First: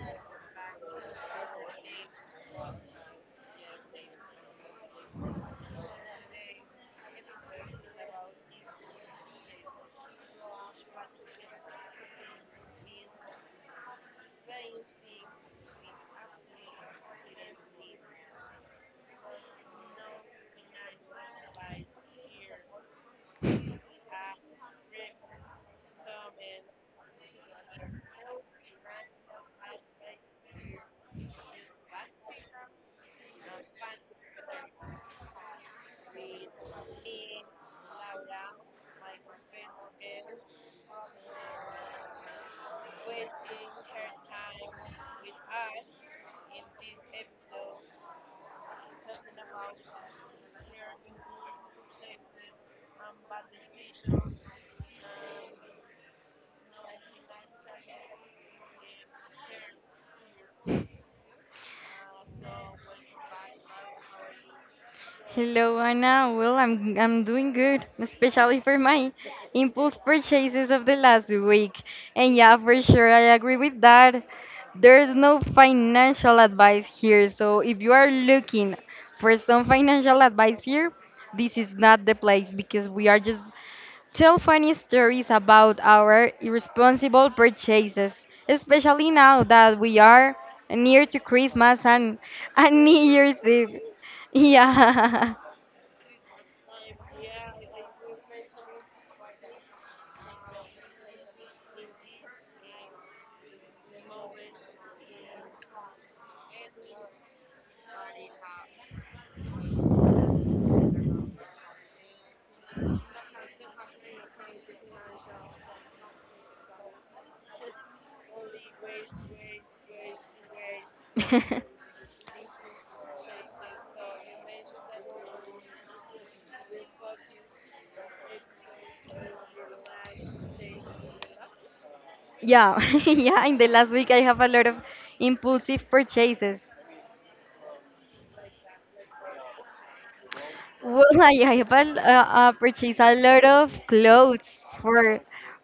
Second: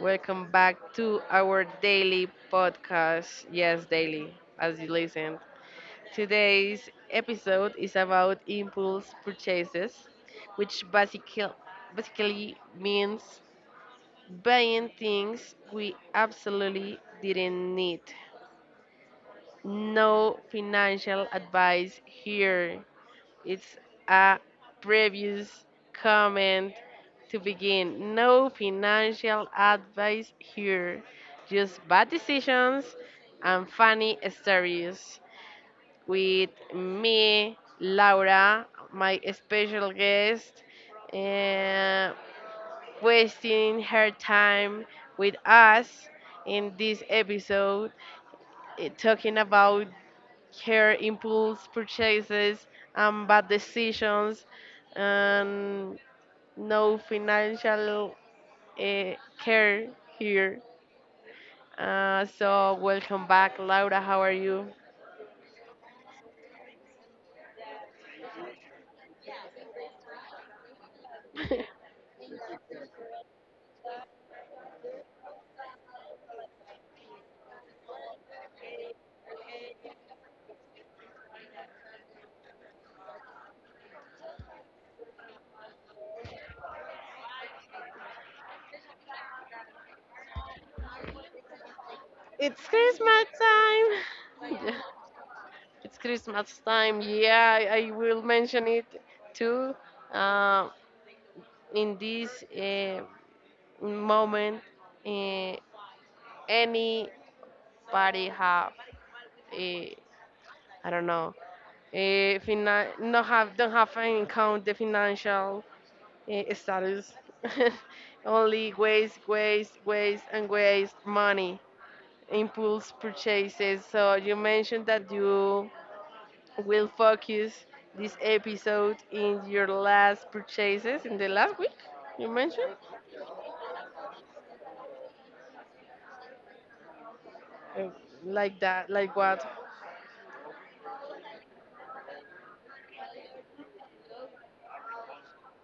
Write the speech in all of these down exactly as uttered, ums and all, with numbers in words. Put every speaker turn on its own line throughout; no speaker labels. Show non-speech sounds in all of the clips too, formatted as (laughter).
Welcome back to our daily podcast. Yes, daily, as you listen. Today's episode is about impulse purchases, which basically, basically means buying things we absolutely didn't need. No financial advice here, it's a previous comment to begin. No financial advice here, just bad decisions and funny stories. With me, Laura, my special guest, uh, wasting her time with us in this episode, eh, talking about her impulse purchases and bad decisions and no financial uh, care here. Uh, so welcome back, Laura. How are you?
Hello, Anna. Well, I'm I'm doing good, especially for my impulse purchases of the last week.
(laughs)
And yeah, for sure, I agree with that. There's no financial advice here, so if you are looking for some financial advice here, this is not the place because we are just tell funny stories about our irresponsible purchases, especially now that we are near to Christmas and
It's
and New
Christmas
Year's Eve.
time.
(laughs)
(laughs) Yeah,
Yeah.
it's Christmas time. Yeah, I, I will mention it too. Uh, in this uh, moment, uh, anybody have a I don't know eh, fina- not have don't have in count the financial eh, status. (laughs) Only waste, waste, waste, and waste money.
(laughs)
Impulse purchases. So you mentioned that you will focus this episode in your last purchases in the last week. You mentioned
Yeah, (laughs) yeah. In the last week, I have a lot of impulsive purchases.
Uh, like that, like what?
Well, I, I have a, uh, uh, purchased a lot of clothes for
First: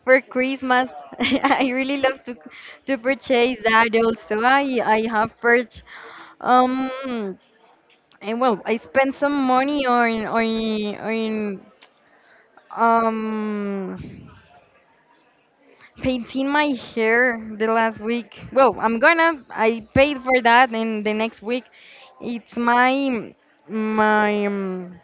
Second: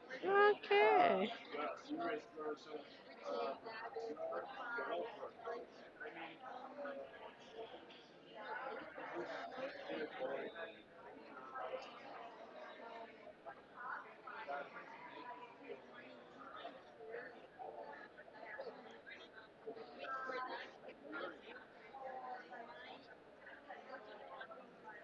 for Christmas. (laughs)
Okay.
I really love to to purchase that. Also, I I have purchased um and well, I spent some money on on on um. painting my hair the last week. Well, I'm gonna. I paid for that, and the next week, it's my my um,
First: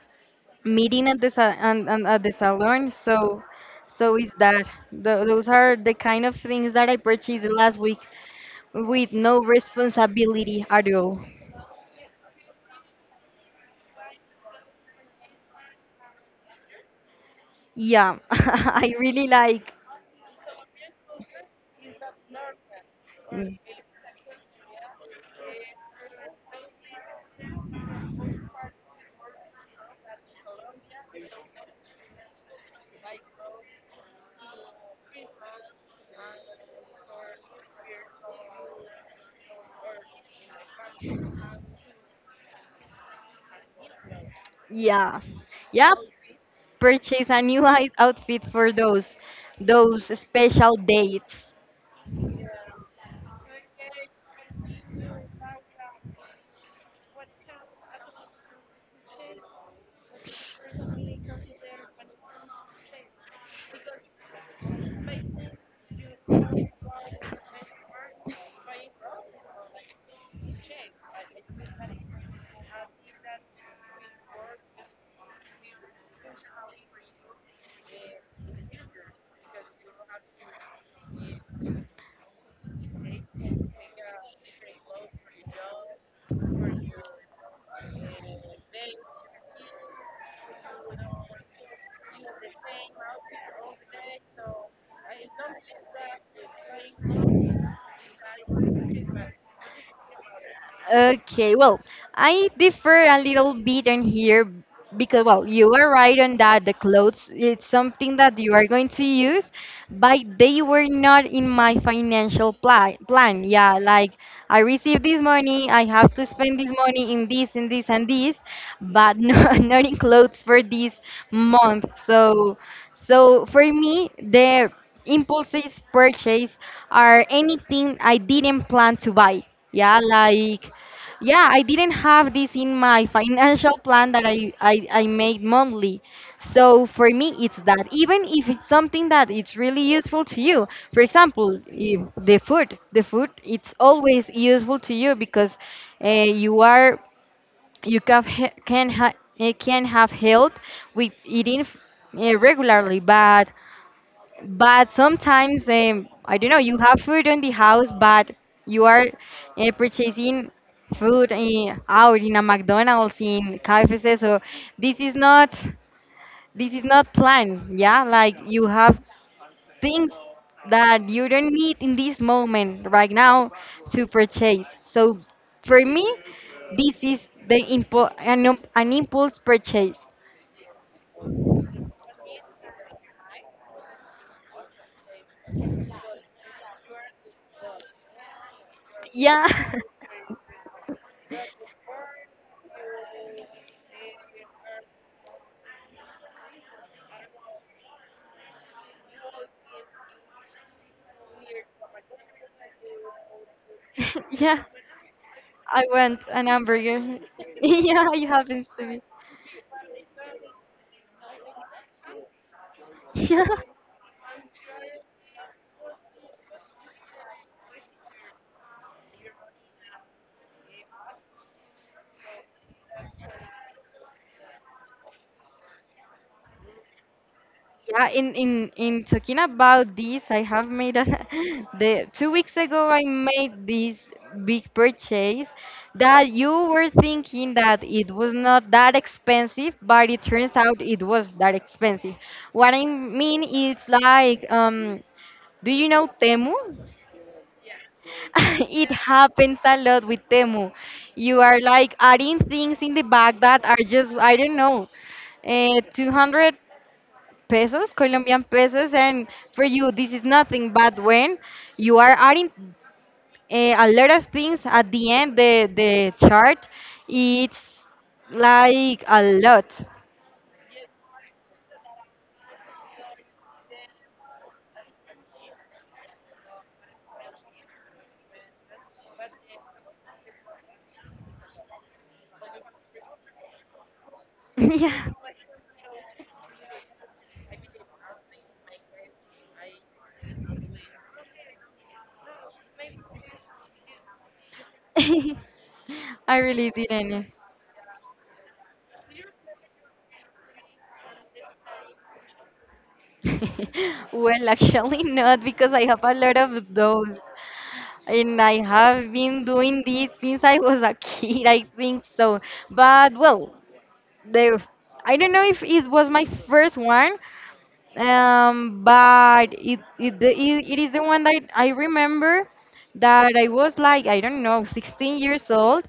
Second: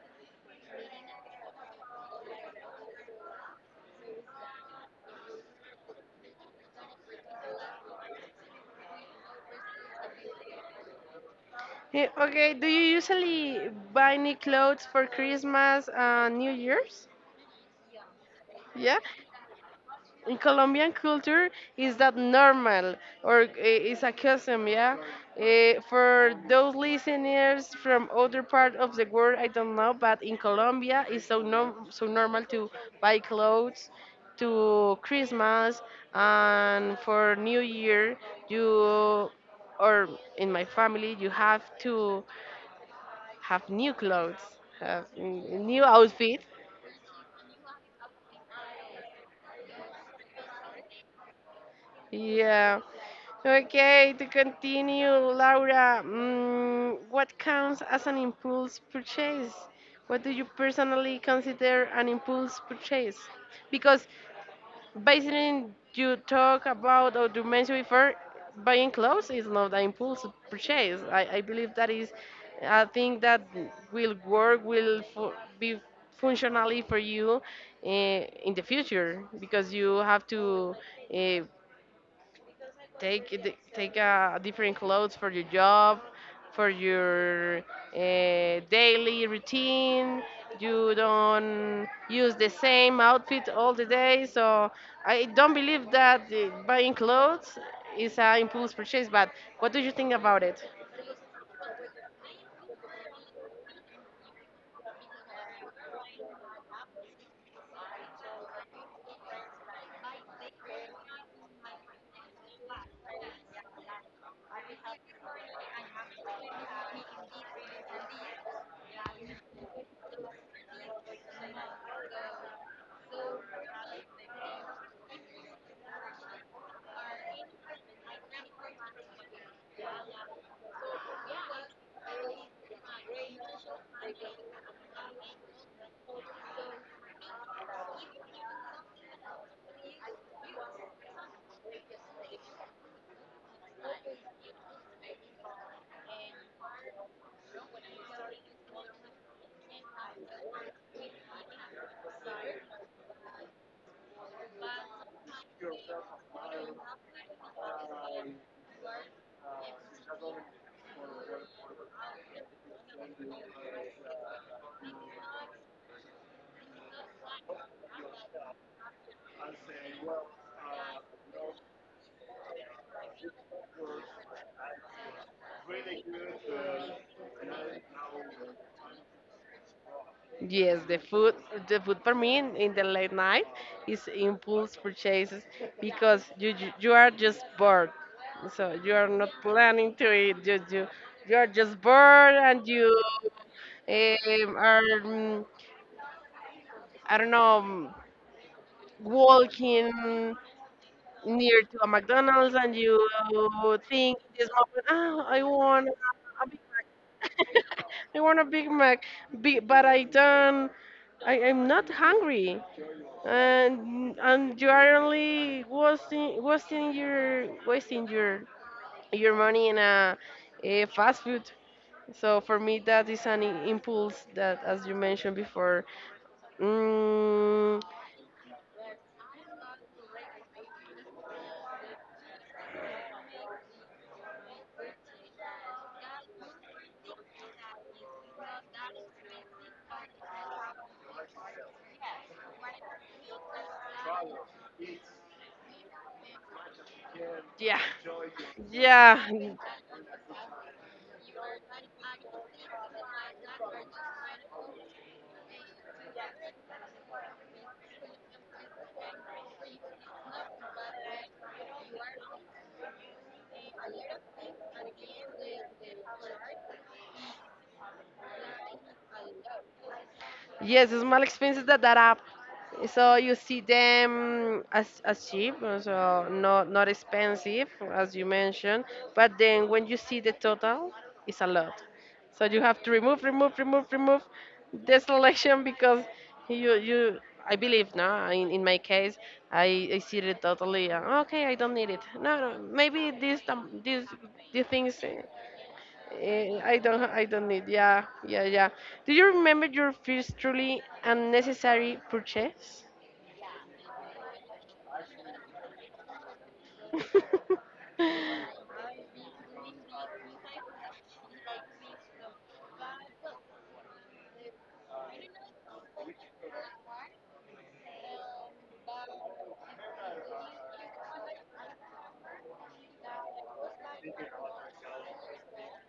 meeting at the sa- and, and at the salon. So, so is that. Tho- those are the kind of things that I purchased the last week with no responsibility at all.
Eh, Okay. Do you usually buy new clothes for Christmas and New Year's?
Yeah, (laughs) I
Yeah.
really like.
In Colombian culture is that normal or uh, is a custom, yeah. Uh, for those listeners from other part of the world, I don't know, but in Colombia it's so norm so normal to buy clothes to Christmas and for New Year. You or in my family, you have to have new clothes, have
Yeah,
n- new
yeah.
outfit.
Purchase a new (laughs) i- outfit for those those special dates.
Yeah. Okay, to continue, Laura, mm, what counts as an impulse purchase? What do you personally consider an impulse purchase? Because based on you talk about or you mentioned before, buying clothes is not an impulse purchase. I, I believe that is a thing that will work, will fu- be functionally for you uh, in the future because you have to. Uh, take it- take uh, different clothes for your job, for your uh, daily routine. You don't use the same outfit all the day, so I don't believe that uh, buying clothes is an impulse purchase. But what do you think about it?
Okay, well, I differ a little bit in here because, well, you are right on that. The clothes, it's something that you are going to use, but they were not in my financial pla plan. Yeah, like I received this money, I have to spend this money in this and this and this, but (laughs) not, not in clothes for this month. So, so for me, the impulses purchase are anything I didn't plan to buy. Yeah, like yeah, I didn't have this in my financial plan that I, I, I made monthly. So for me, it's that. Even if it's something that it's really useful to you, for example, if the food, the food, it's always useful to you because uh, you are you can ha- can ha- eh, can have health with eating f- eh, regularly. But but sometimes, um, I don't know, you have food in the house, but you are uh, purchasing food uh, out in a McDonald's, in K F C. So this is not this is not planned. Yeah, like you have things that you don't need in this moment right now to purchase. So for me, this is the impo- an, an impulse purchase.
Yes, the food, the food for me in, in the late night is impulse purchases because you, you you are just bored, so you are not
Yeah,
planning to eat. You you, you are just bored and you um, are mm, I don't know mm, walking near to a McDonald's and you think
(laughs)
in this
yeah.
moment, oh, I
I
want
want an
a Big
hamburger. (laughs)
Mac.
yeah,
(laughs) I
it
want a
happens
Big
to me.
Mac, Be- but I don't. I, I'm not hungry.
(laughs) Yeah.
and and you are only wasting wasting your wasting your your money in a, a fast food. So for me, that is an i- impulse that, as you mentioned before, mm,
Yeah, in, in, in talking about this, I have made a, (laughs) the two weeks ago I made this big purchase that you were thinking that it was not that expensive, but it turns out it was that expensive. What I mean is like, um, do you know Temu?
yeah,
(laughs) It
yeah.
happens a lot with Temu. You are like adding things in the bag that are just, I don't know, uh, two hundred pesos, Colombian pesos, and for you, this is nothing. But when you are adding uh, a lot of things at the end, the, the chart, it's like a lot.
Yes, small expenses that add up. So you see them as, as cheap, uh, so not not expensive as you mentioned, but then when you see the total, it's a lot. So you have to remove, remove, remove, remove
(laughs)
the
Yeah.
selection because you you I believe no. In, in my case, I, I see it totally. Uh, okay, I don't need it. No, no, maybe this um, this these things. uh,
(laughs) I
Eh,
really
I don't. I
didn't.
don't need. Yeah, yeah, yeah. Do you remember your first truly unnecessary purchase?
(laughs) Well, actually not because I have a lot of those.
(laughs)
And I have been doing this since I was a kid, I think so. But well, the I don't know if it was my first one, um, but it it, the, it it is the one that I remember that I was like I don't know sixteen years old,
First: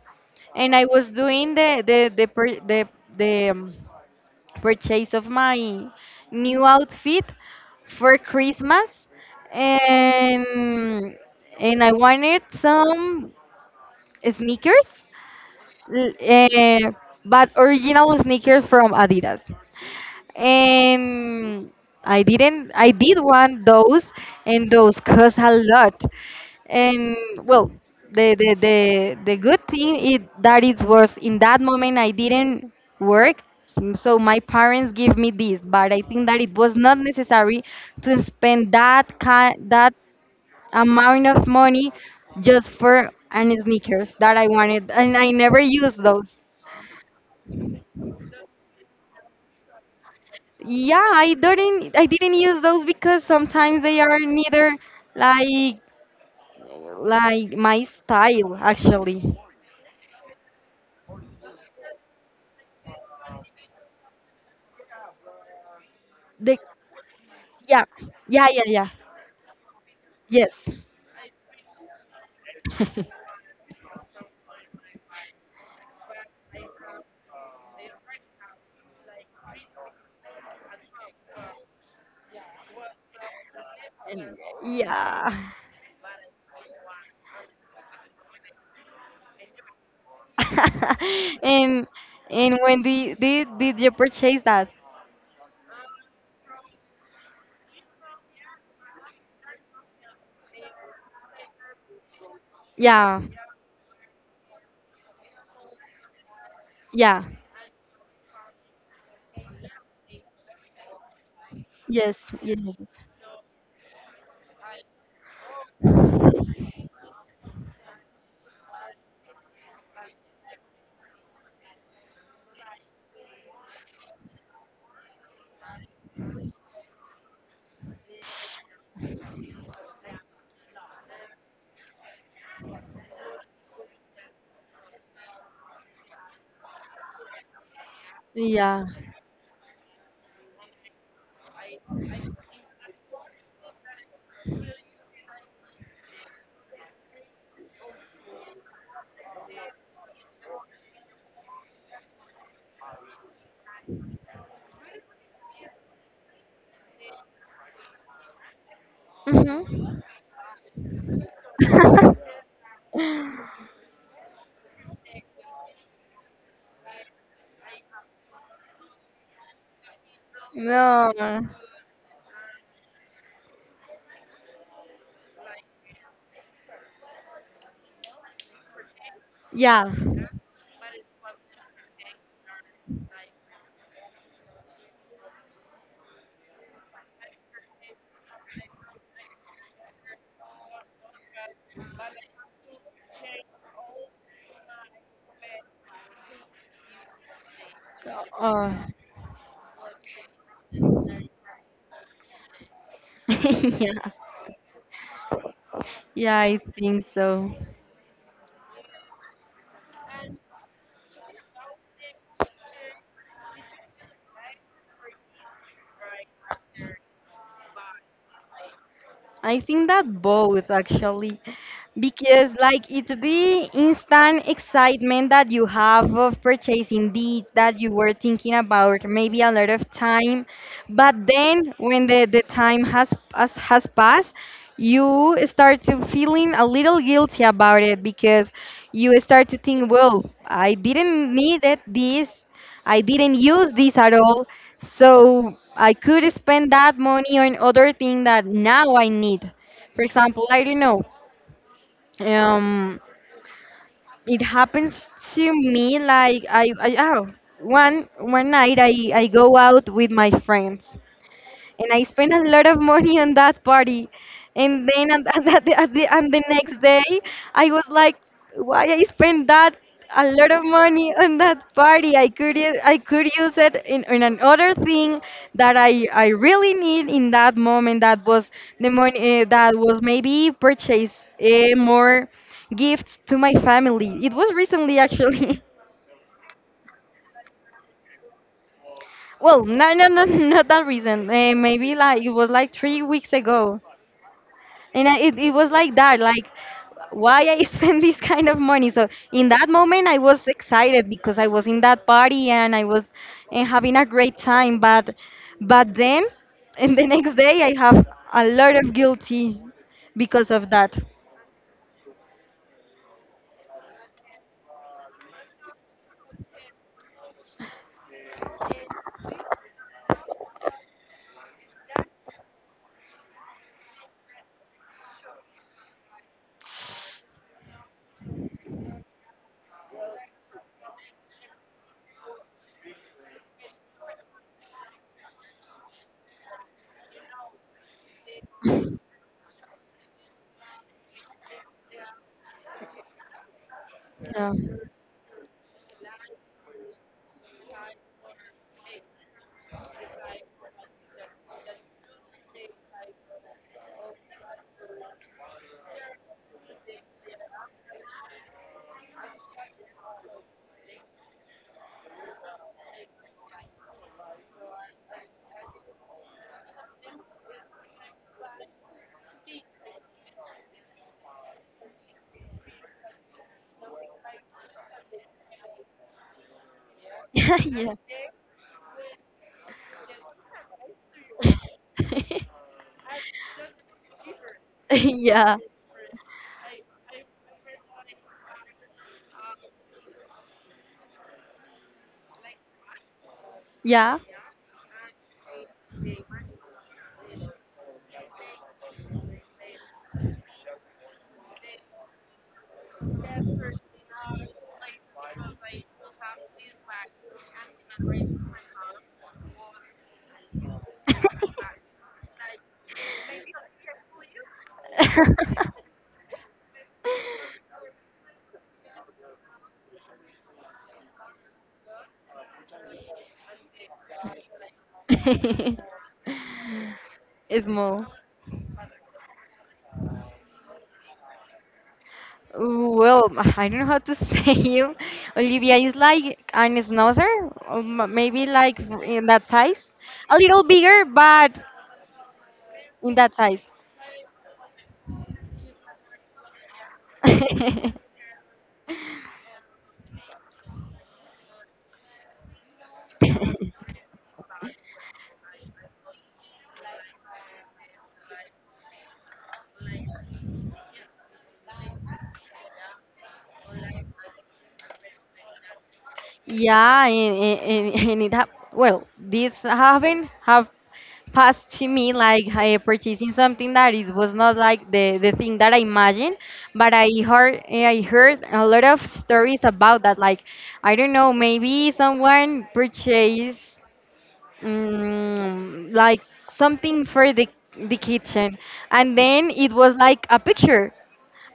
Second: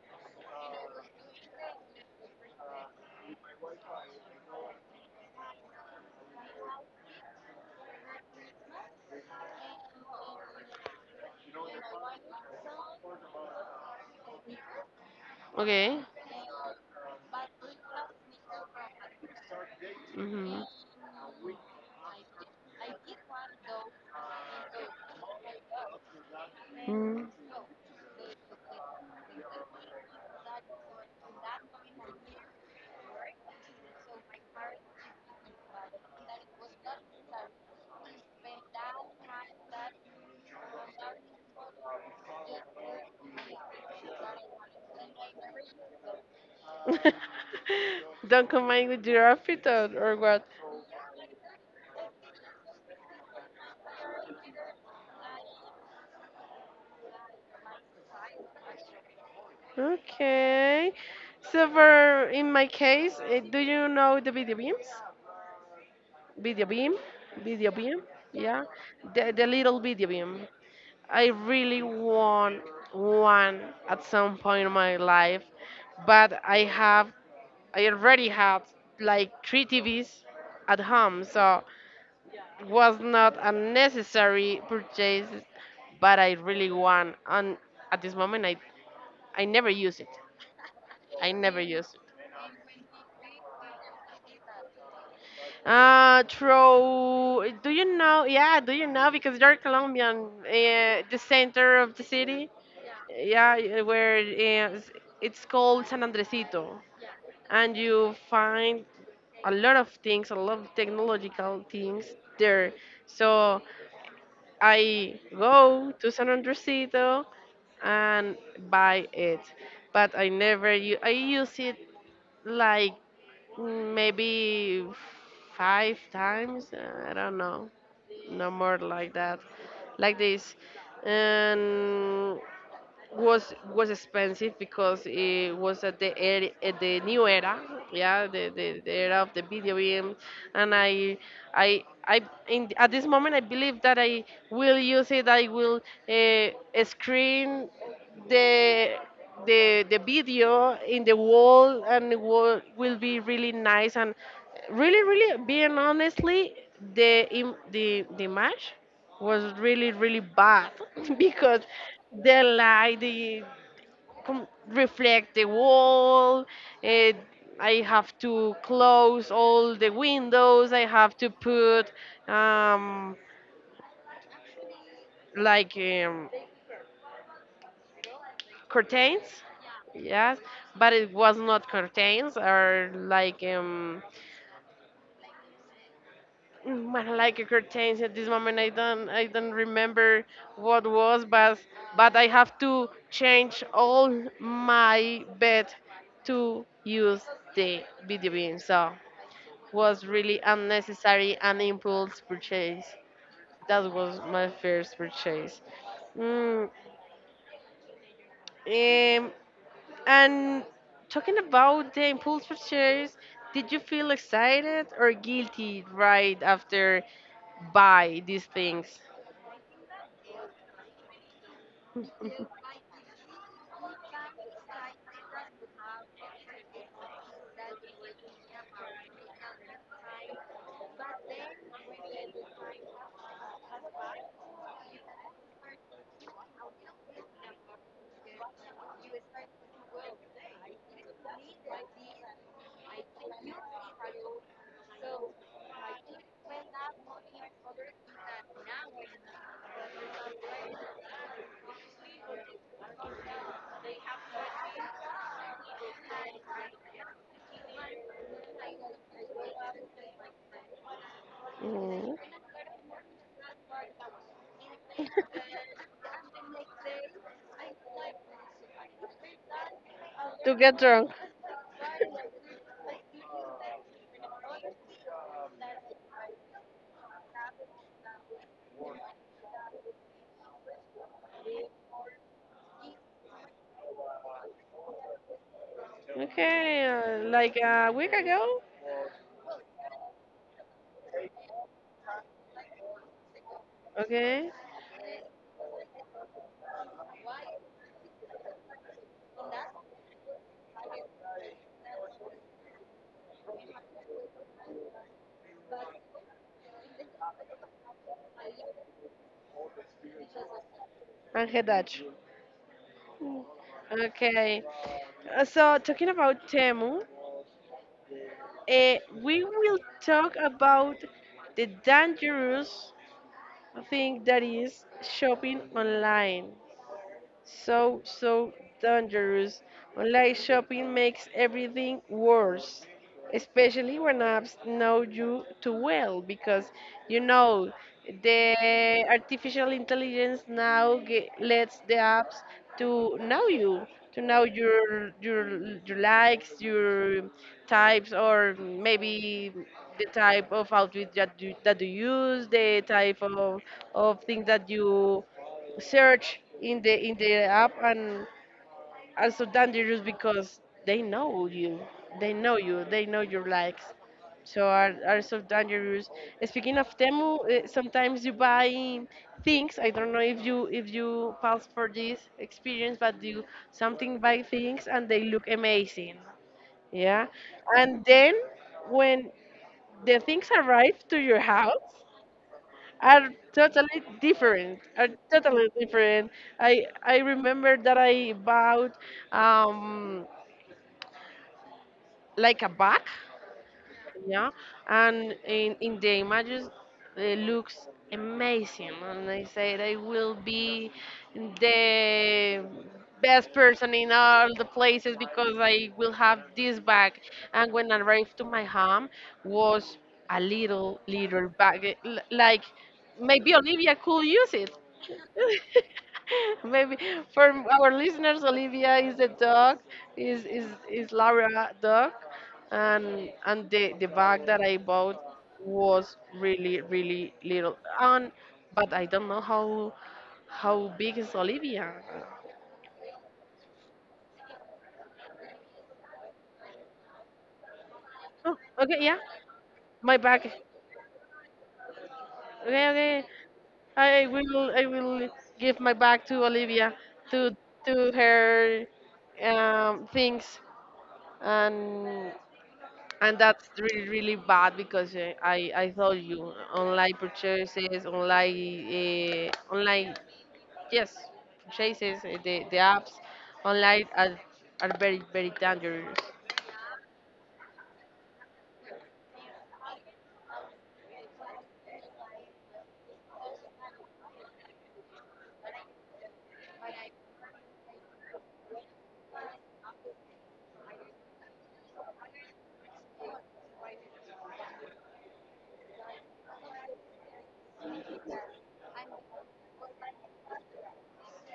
and I was doing the the the per- the the um, purchase of my new outfit for Christmas and and I wanted some sneakers
Okay.
l- eh, but original sneakers from Adidas.
Mm-hmm.
And I didn't I did want those, and those cost a lot. And
Mm.
well, the the the, the good thing is that it was in that moment I didn't work, s- so my parents give me this, but I think that it was not necessary to spend that kind that amount of money just for and sneakers that I wanted, and I never used those.
(laughs) Don't combine with your outfit or, or what?
Yeah, i didn't I didn't use those because sometimes they are neither like like my style actually.
Okay. So for in my case, eh, do you know the video beams?
The
Video beam, video
yeah
beam.
yeah yeah
Yeah,
yeah.
the the little video beam.
Yes.
I really want
(laughs)
one at some point in my life, but I have I already had like three T Vs at home, so it was not a
And-
necessary purchase,
yeah.
but I really want and at this moment I I never use it. I
(laughs)
never use
And
it.
and when did, did did you purchase that?
Uh, throw. Do you know? Yeah, do you know? Because you're Colombian, uh, the center of the city.
Yeah.
Yeah, y- where is, it's called San Andresito,
Yeah.
and you find a lot of things, a lot of technological things
Yes. Yes.
there.
yes,
So I go to San Andresito and buy it, but I never u- I use it like mm, maybe five times. Uh, I don't know, no more like that, like this, and was was expensive because it was at the er, at the new era yeah the,
yes.
the, the
Yeah.
era of the video game and i i i in, at this moment I believe that I will use it I will uh, screen the the the video in the wall and it will, will be really nice and really really being honestly the im- the the image was really
Mhm.
really bad (laughs) because the
(laughs)
light the com- reflect the wall eh, I have to close all the windows I
No.
have to put um, like um, curtains
Yeah.
yes but it was not curtains or like um, Mm, like a curtains at this moment, I don't, I don't remember what was, but but I have to change all my bed to use the video game.
Uh,
So was really unnecessary and impulse purchase.
(laughs)
That
yeah.
was my first purchase.
Yeah, I
Mm,
think so.
um, and talking about the impulse purchase, did you feel excited or guilty right after buy these things?
I think that both actually, because like it's the instant excitement that you have of purchasing these that you were thinking about maybe a lot of time, but then when the, the time has, has has passed, you start to feeling a little guilty about it because you start to think, well, I didn't need it this, I didn't use this at all, so I could spend that money on other thing that now I need. For example, I don't know. Um, it happens to me like I, I oh, one one night, I, I go out with my friends and I
Mm.
spent a lot of money on that party. And then on (laughs) at, the, at the, and the next day, I was like, why I spent that a lot
To
of
get drunk.
money on that party? I could u- I could use it in, in another thing that I, I really need in that moment. That was the money uh, that was maybe purchase uh, more gifts to my family. It was recently actually. (laughs)
Okay, uh, like a week ago.
Well, no, no, no, (laughs) not that recent. Uh, maybe like it was like three weeks ago.
Okay,
And I, it, it was like that, like why I (laughs) spend this kind of money. So in that moment I was excited because I was in that party and I was and having a great time, but but then (laughs) and the next day I have a lot of guilty because of that.
and head Dutch. Okay, Uh, so talking about Temu, uh, we will talk about the dangerous thing that is shopping online. So so dangerous. Online shopping makes everything worse, especially when apps know you too well because you know the artificial intelligence now ge lets the apps to know you to know
Yeah.
your your your likes your types or maybe the type of outfit that you, that you use the type of of things that you search in the in the app and also dangerous because they know you they know you they know your likes so are, are so dangerous speaking of temu uh, sometimes you buy things I don't know if you if you pass for this experience but you something buy things and they look amazing yeah
(laughs) yeah
and then when the things arrive to your house are totally different
(laughs)
are
yeah
totally different i i remember that I bought um like a bag,
yeah
yeah, and in, in the images it looks amazing, and I said I will be the best
(laughs)
person in all the places because I will have this bag. And when I arrived to my home, was a little little bag, eh, l- like maybe Olivia could use it. (laughs) Maybe for our listeners, Olivia is a dog, is is is Laura dog, and and the the bag that I
A
bought
yes please
was really really
or
little
Small.
and but I don't know how how big is Olivia.
Well, I don't know how to (laughs) say you. Olivia is like an schnauzer, or m- maybe
Oh,
like
okay, yeah,
in that size.
my
A
bag.
little bigger, but
Okay, okay.
in that size.
I will I will give my bag to Olivia to to her um, things and and that's
(laughs)
really really bad because uh, I I told you online purchases online uh, online Yes, chases, uh, the, the apps online are, are very, very dangerous.
Yeah, and, and, and (laughs) and it hap- well, this happened have passed to me, like I purchasing something that it was not like the, the thing that I imagined. But I heard eh, I heard a lot of stories about that. Like I don't know, maybe someone purchased um, like something for the the kitchen, and then it was like a picture.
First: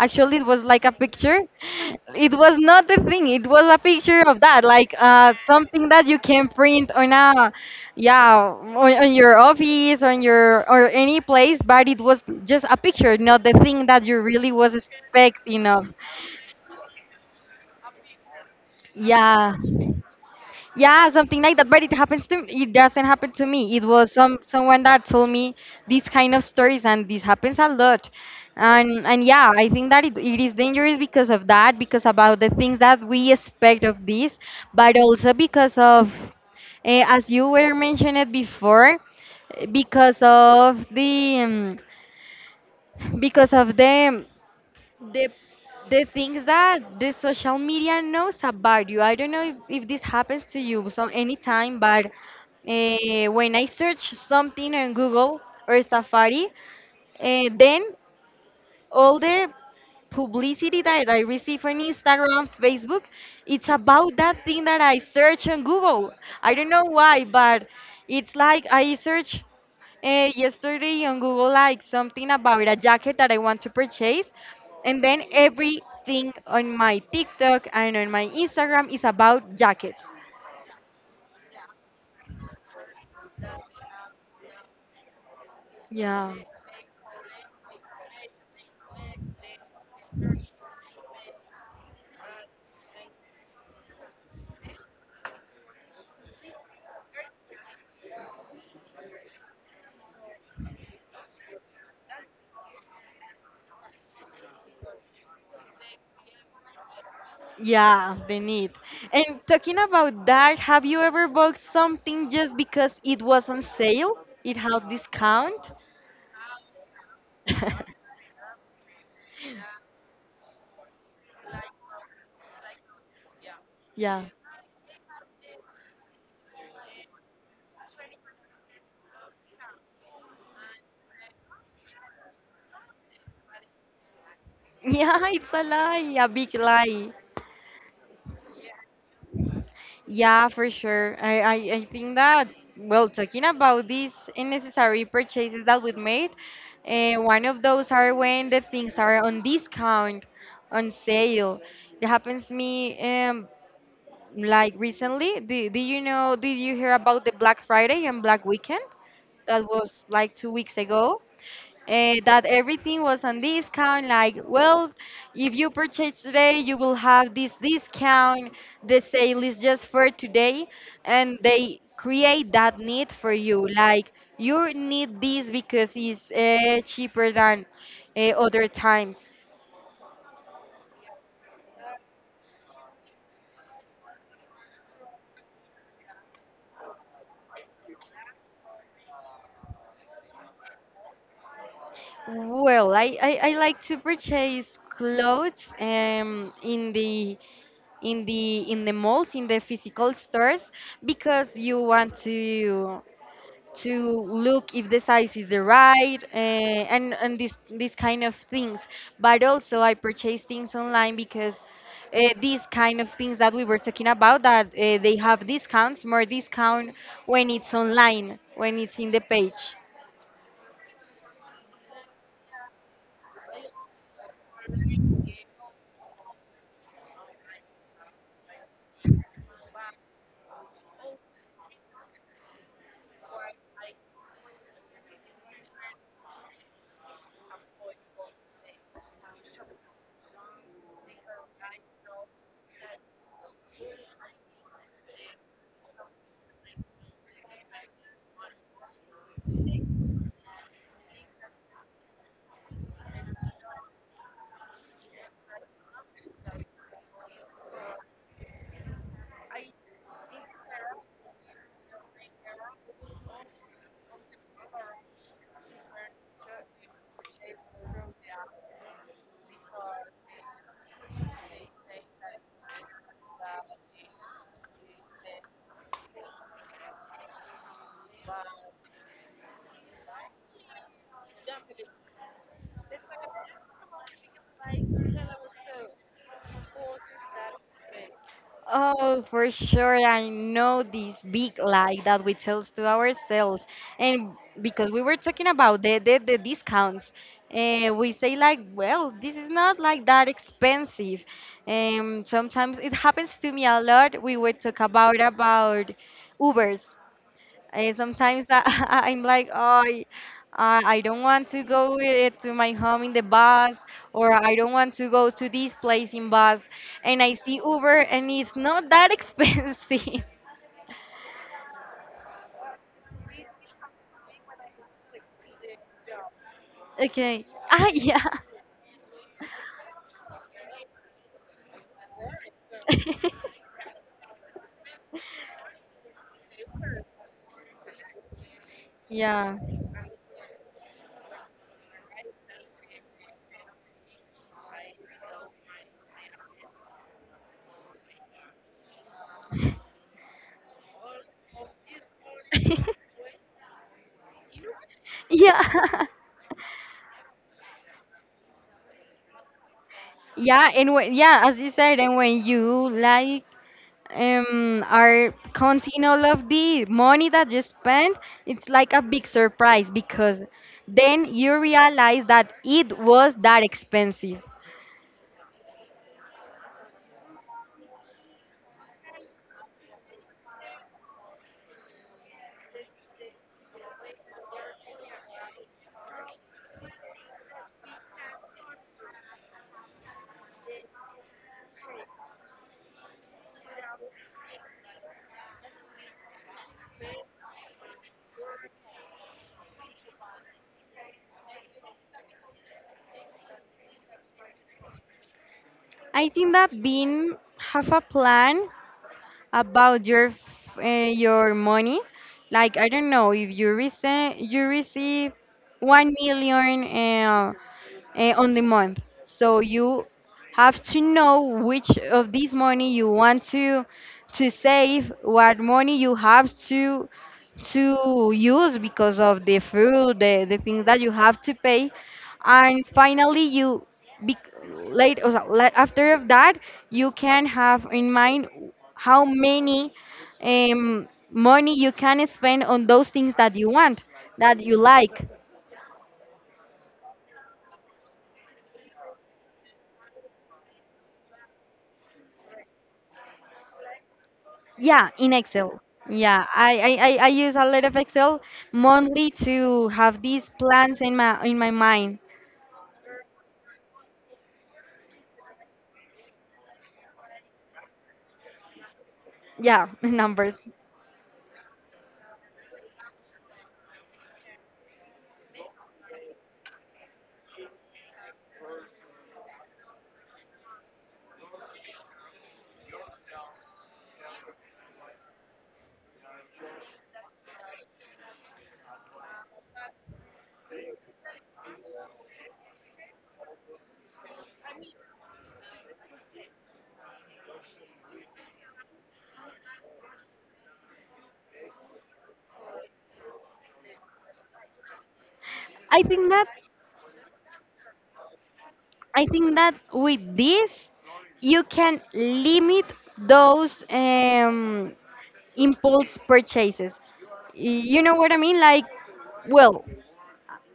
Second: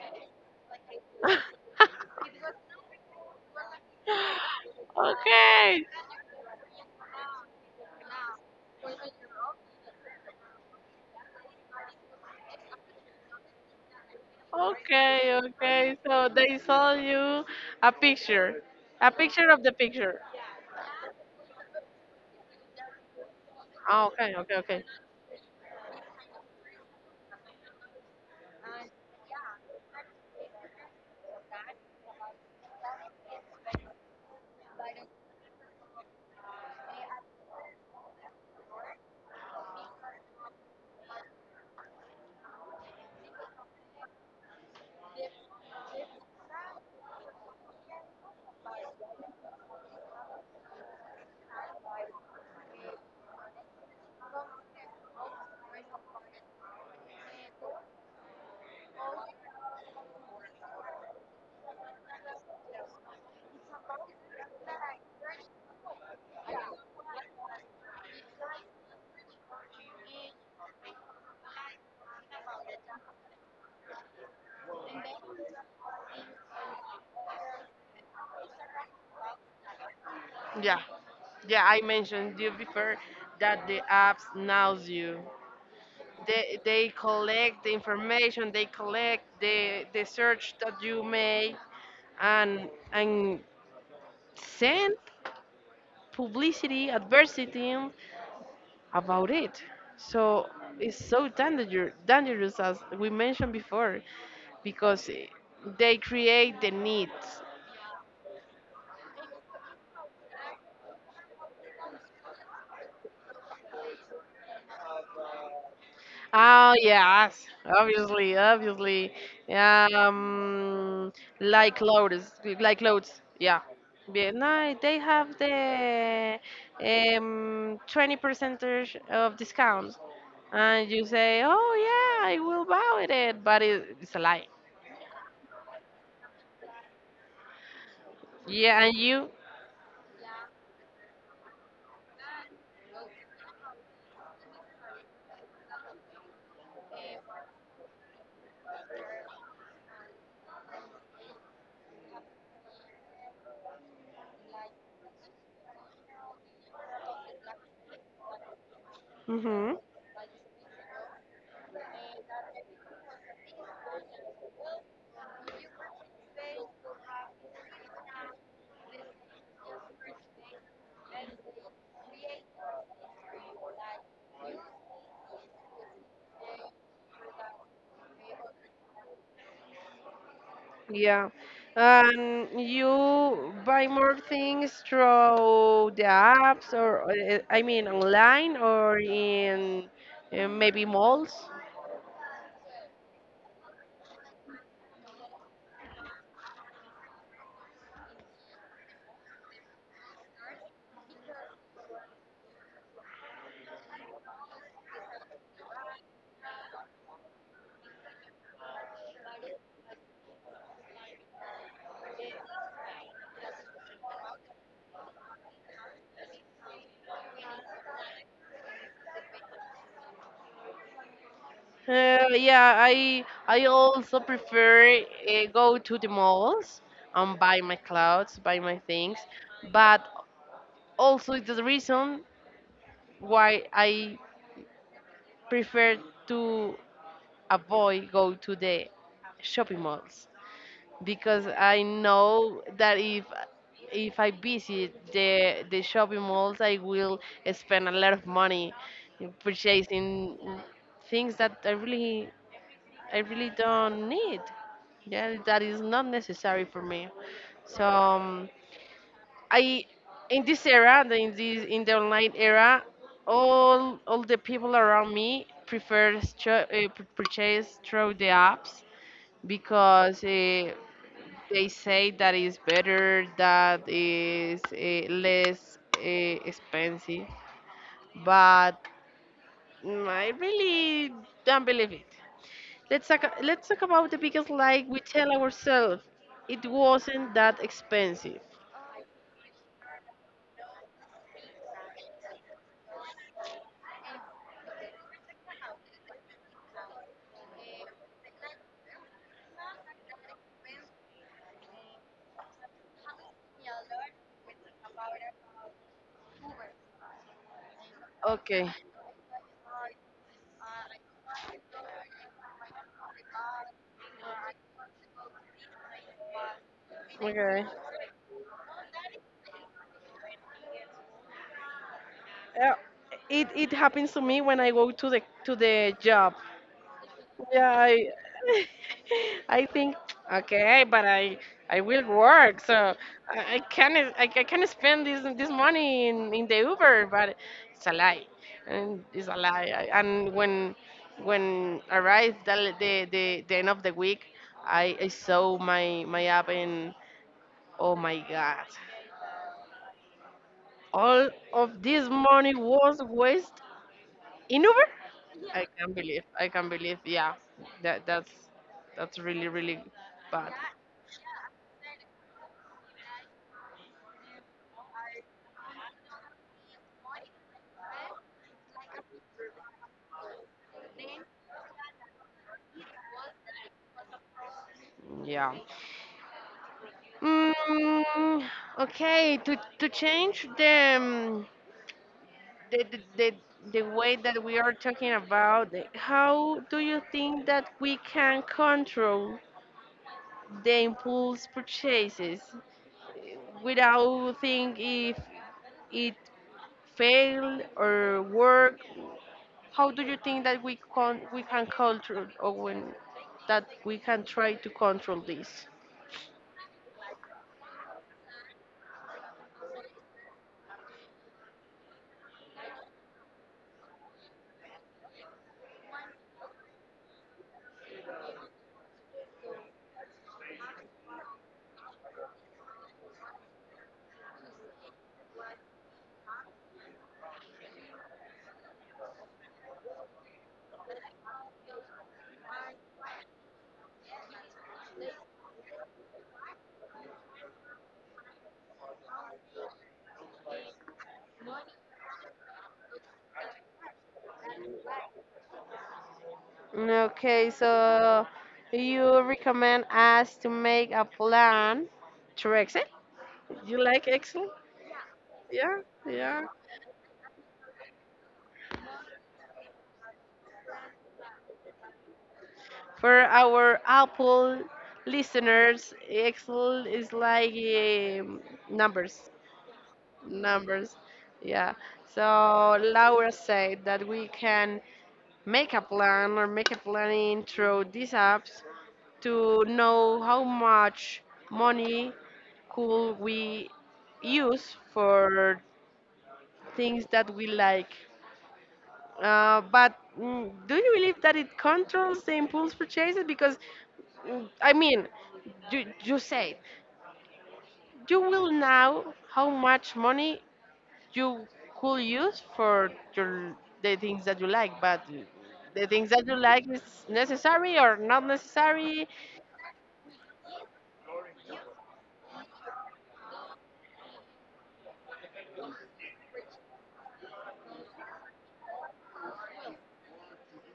Actually, it was like a picture. It was not the thing. It was a picture of that, like uh,
Okay,
something that you can print on a, yeah, on, on your office, on your or any place. But it was just a picture, not the thing that you really was
okay,
expecting of.
okay. So they sold you a picture, a picture
Yeah.
of the picture.
Yeah, something like that. But it happens to it doesn't happen to me. It
Ah,
was
okay,
some
okay, okay.
someone that told me these kind of stories, and this happens a lot. And and yeah, I think that it, it is dangerous because of that, because about the things that we expect of this. But also because of, eh, as you were mentioned before, eh, because of the um, because of the the the things that the social media knows about you. I don't know if, if this happens to you some anytime, but uh, when I search something on Google or Safari, uh, then all the publicity that I receive on Instagram, Facebook, it's about that thing that I search on Google. I don't know why, but it's like I search uh, yesterday on Google like something about a jacket that I want to purchase, and then everything on my TikTok and on my Instagram is about jackets.
Yeah, yeah. I mentioned you before that the apps knows you.
Yeah,
They they collect the information. They collect the the search that you make and and send publicity, adversity about it. So it's so danger, dangerous, as we mentioned before, because eh, they create the needs.
yeah, the need. And talking about that, have you ever bought something just because it was on sale? It had discount?
Oh yes,
(laughs)
obviously, obviously, um, like clothes, like clothes, yeah.
Yeah.
Yeah, no, they have the um twenty percentage of discounts, and you say, oh yeah, I will buy it, but it, it's a lie.
Yeah, it's a lie, a big lie.
Yeah, and you.
Yeah, for sure. I, I, I think that, well, talking about these unnecessary purchases that we've made, uh, one of those are when the things are on discount, on sale. It happens to me um, like recently. Do, do you know, did you hear about the Black Friday and Black Weekend? That
Mm-hmm.
was like two weeks ago, uh, that everything was on discount. Like, well, if you purchase today, you will have this discount. The sale is just for today, and they create that need for you. Like, you need this because it's uh, cheaper than uh, other times.
Yeah. Um, you buy more things through the apps or, uh, eh, I mean, online or in uh, maybe malls?
Well, I, I, I like to purchase clothes um, in the in the in the malls, in the physical stores, because you want to to look if the size is the right, uh, and and this this kind of things. But also I purchase things online because uh, these kind of things that we were talking about, that uh, they have discounts more discount when it's online, when it's in the page.
Uh, yeah, I I also prefer uh, go to the malls and buy my clothes, buy my things, but also it's the reason why I prefer to avoid go to the shopping malls because I know that if if I visit the the shopping malls, I will spend a lot of money in purchasing things that I really I really don't need. Yeah, that is not necessary for me. So um, I in this era, the- in this in the online era, all all the people around me prefer uh, purchase through the apps because uh, they say that it's better, that is uh, less uh, expensive, but mm, I really don't believe it. Let's talk, let's talk about the biggest lie we tell ourselves. It wasn't that expensive.
Oh, for sure. I know this big lie that we tell to ourselves. And because we were talking about the, the, the discounts, uh, we say, like, well, this is not like that expensive. Um, sometimes it happens to me a lot. We would talk about about Ubers. And sometimes I,
Okay,
(laughs) I'm like, oh, I, I I don't want to go with to my home in the bus, or I don't want to go to this place in bus. And I see
okay.
Uber, and it's not that expensive. (laughs)
Uh, it, it happens to me when I go to the to the job.
Okay.
Yeah,
Ah,
I
yeah.
(laughs) I think okay, but I I will work, so I, I
(laughs)
can I, I can spend this this money in in the Uber, but it's a lie, and it's a
Yeah.
lie. I, and when when arrived the, the the the end of the week, I, I saw my my app and oh my god, all of this money was
(laughs)
wasted in Uber?
Yeah.
I can't
(laughs)
believe. I can't believe. Yeah, that that's that's really really bad.
Yeah, and when, yeah, as you said, and when you like um, are counting all of the money that you spent, it's like a big surprise because then you realize that it was that expensive.
Yeah. Mm, okay, to, to change the, um, the, the, the the way that we are talking about, it, how do you think that we can control the impulse purchases without think if it failed or work? How do you think that we can we can control or when that we can try to control this?
I think that being have a plan about your f- uh, your money, like I don't know if you receive you receive one million eh, uh, on the month. So you have to know which of this money you want to to save, what money you have to to use because of the food, the, the things that you have to pay, and finally you be, late or so- la- after of that you can have in mind how many um, money you can spend on those things that you want that you like.
Okay, so you recommend us to make a plan through Excel? You like Excel?
Yeah, in
Yeah,
Excel.
yeah.
Yeah, I, I, I I use a lot of Excel monthly to have these plans in my in my mind.
For our Apple listeners, Excel is like um, numbers,
Yeah, (laughs) numbers.
numbers. Yeah. So Laura said that we can make a plan or make a planning through these apps to know how much money could we use for things that we like. Uh, but mm, do you believe that it controls the impulse purchases? Because mm, I mean, you, you say you will know how much money you could use for your the things that you like, but the
I
things that
think
you
that
like is necessary or not necessary.
I think that with this you can limit those um, impulse purchases. You know what I mean? Like, well,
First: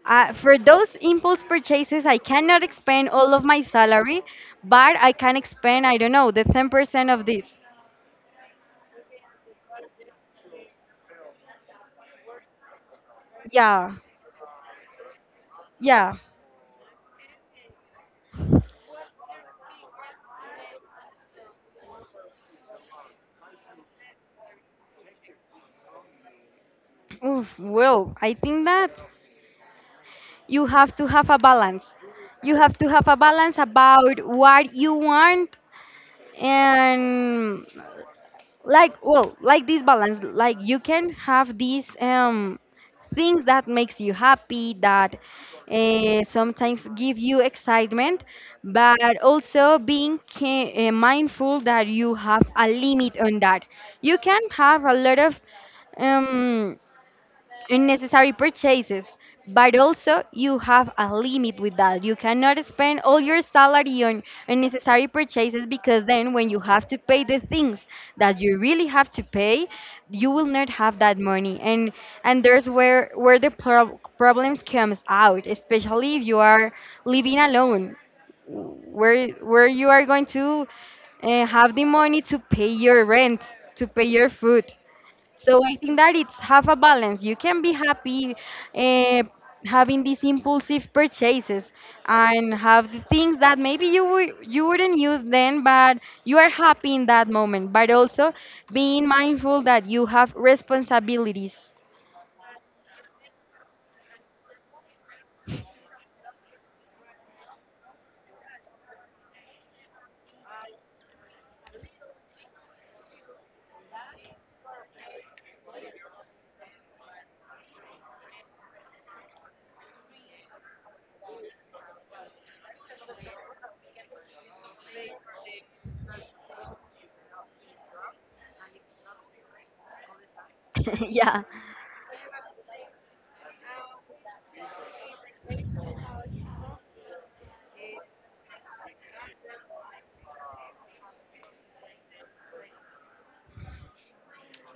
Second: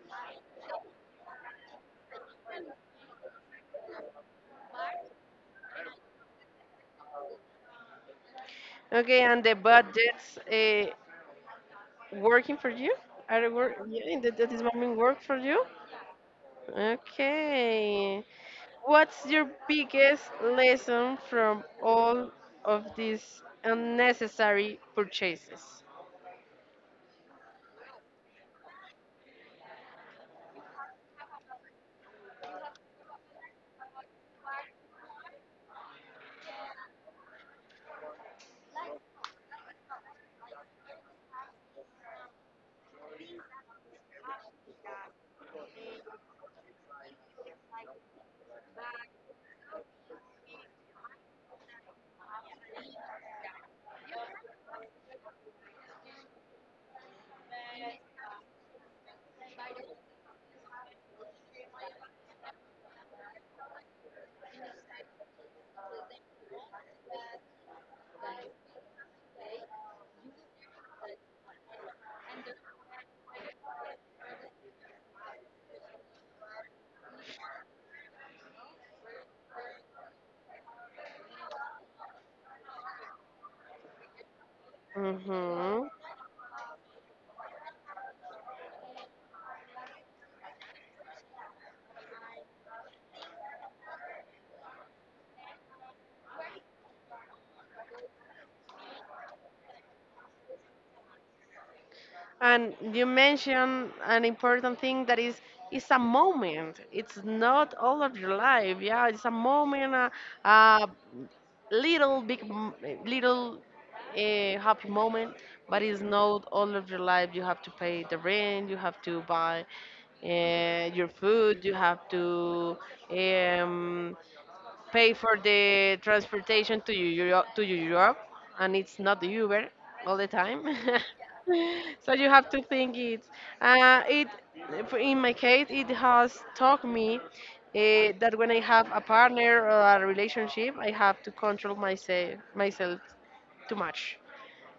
uh, for those impulse purchases, I cannot expend all of my salary, but I can expend, I don't know, the ten percent of this.
Okay, and the budgets uh, working for you, are they work,
Yeah,
yeah, in that, that is moment work for you.
yeah.
Okay, what's your biggest lesson from all of these unnecessary purchases?
Oof, well, I think that you have to have a balance. You have to have a balance about what you want and like well, like this balance, like you can have these um things that makes you happy that uh, sometimes give you excitement, but also being ca- uh, mindful that you have a limit on that. You can have a lot of um unnecessary purchases, but also you have a limit with that you cannot spend all your salary on unnecessary purchases, because then when you have to pay the things that you really have to pay you will not have that money, and and there's where where the prob- problems comes out, especially if you are living alone, where where you are going to uh, have the money to pay your rent, to pay your food. So I
Mm-hmm.
think that it's half a balance. You can be happy uh, having these impulsive purchases and have the things that maybe you wou- you wouldn't use then, but you are happy in that moment. But also being mindful that you have responsibilities.
And you mentioned an important thing that is it's a moment. It's not all of your life. Yeah, it's a moment, a, a little big, m- little a happy moment, but it's not all of your life. You have to pay the rent. You have to buy uh, your food. You have to um, pay for the transportation to Europe, to Europe, and it's not the Uber all the time.
(laughs) Yeah.
(laughs) So you have to think it. Uh, it in my case, it has taught me uh, that when I have a partner or a relationship, I have to control myself myself too much,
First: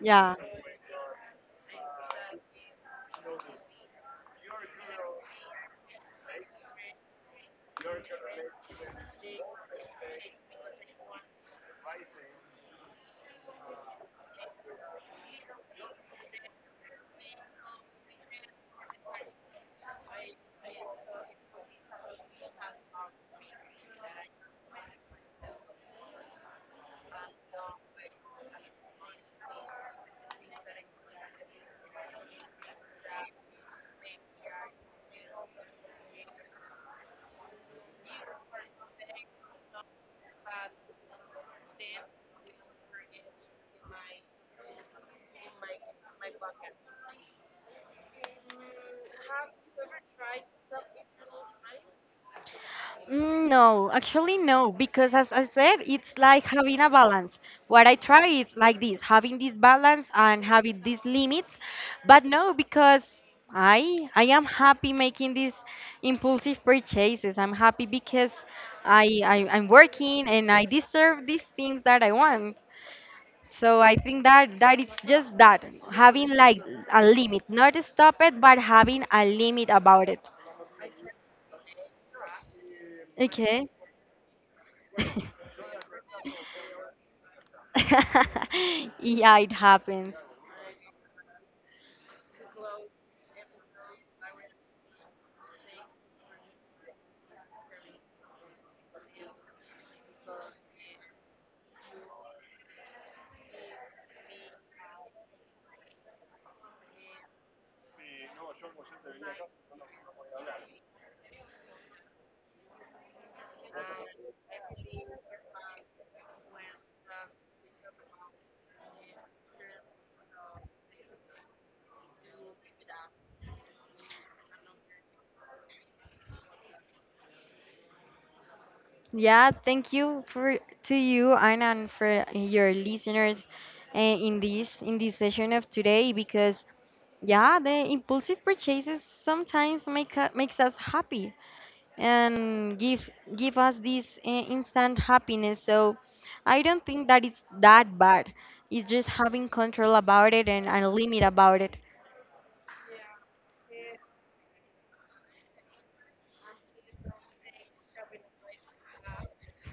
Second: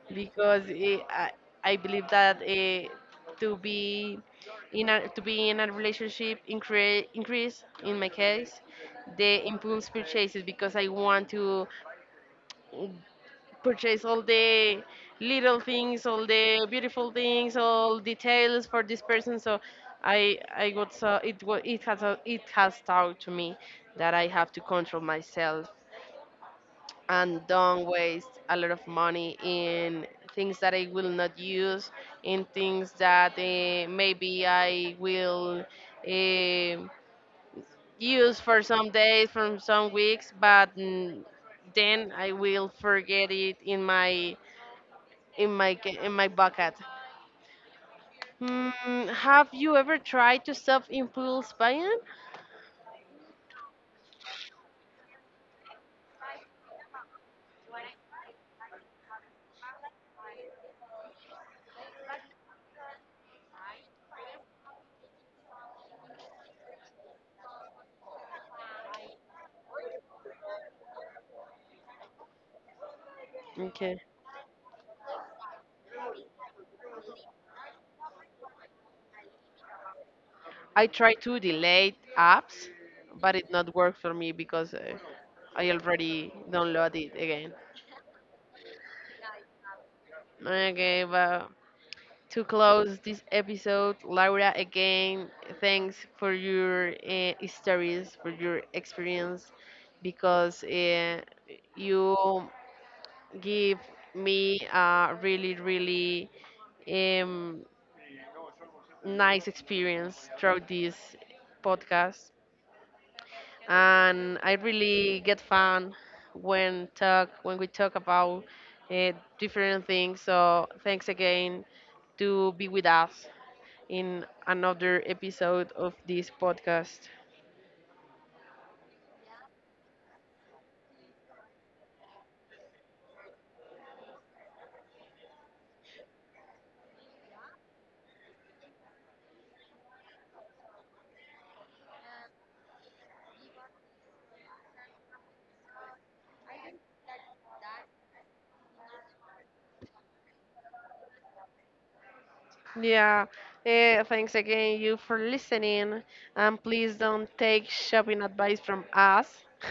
Yeah.
because eh, I, I believe that eh, to be in a, to be in a relationship incre- increase in my case the impulse purchases, because I want to mm, purchase all the little things, all the beautiful things, all details for this person. So I I got so it wa- it has a, it has taught to me that I have to control myself and don't waste a lot of money in things that I will not use, in things that uh, maybe I will uh, use for some days, from some weeks, but mm, then I will forget it in my in my ca- in my bucket. Hmm, have you ever tried to stop impulse buying?
Mm, no, actually no, because as I said, it's like having a balance. What I try is like this, having this balance and having these limits, but no, because I I am happy making these impulsive purchases. I'm happy because I, I I'm working and I deserve these things that I want. So I think that that it's just that having like a limit, not stop it, but having a limit about it.
I try to delete apps, but it
Okay.
not work for me because uh,
(laughs)
I already download it again.
(laughs) Yeah, it happens.
Okay, but to close this episode, Laura, again, thanks for your uh, stories, for your experience, because uh, you give me a really, really um, nice experience throughout this podcast, and I really get fun when talk when we talk about uh, different things. So thanks again to be with us in another episode of this podcast.
Yeah, thank you for to you Anna, and for your listeners uh, in this in this session of today, because yeah, the impulsive purchases sometimes make u- makes us happy and give give us this uh, instant happiness. So I don't think that it's that bad. It's just having control about it, and, and a limit about it.
Yeah, eh, thanks again you for listening, and please don't take shopping advice from us.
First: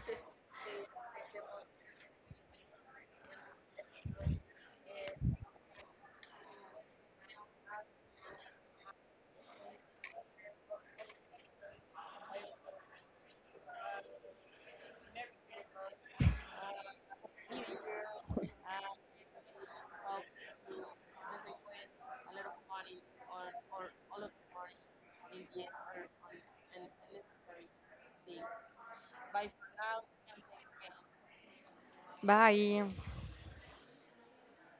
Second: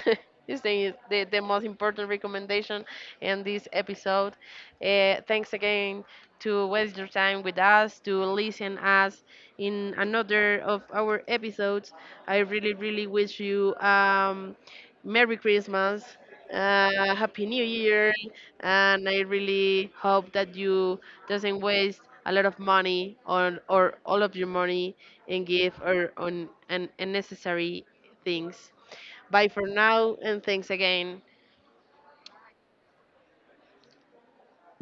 (laughs) This thing is the, the most important recommendation in this episode. Eh, thanks again to waste your time with us, to listen us in another of our episodes. I really, really wish you um, Merry Christmas, uh, Happy New Year, and I really hope that you doesn't waste a lot of money on or all of your money in gift or on un- unnecessary things. Bye for now, and thanks again.
Bye.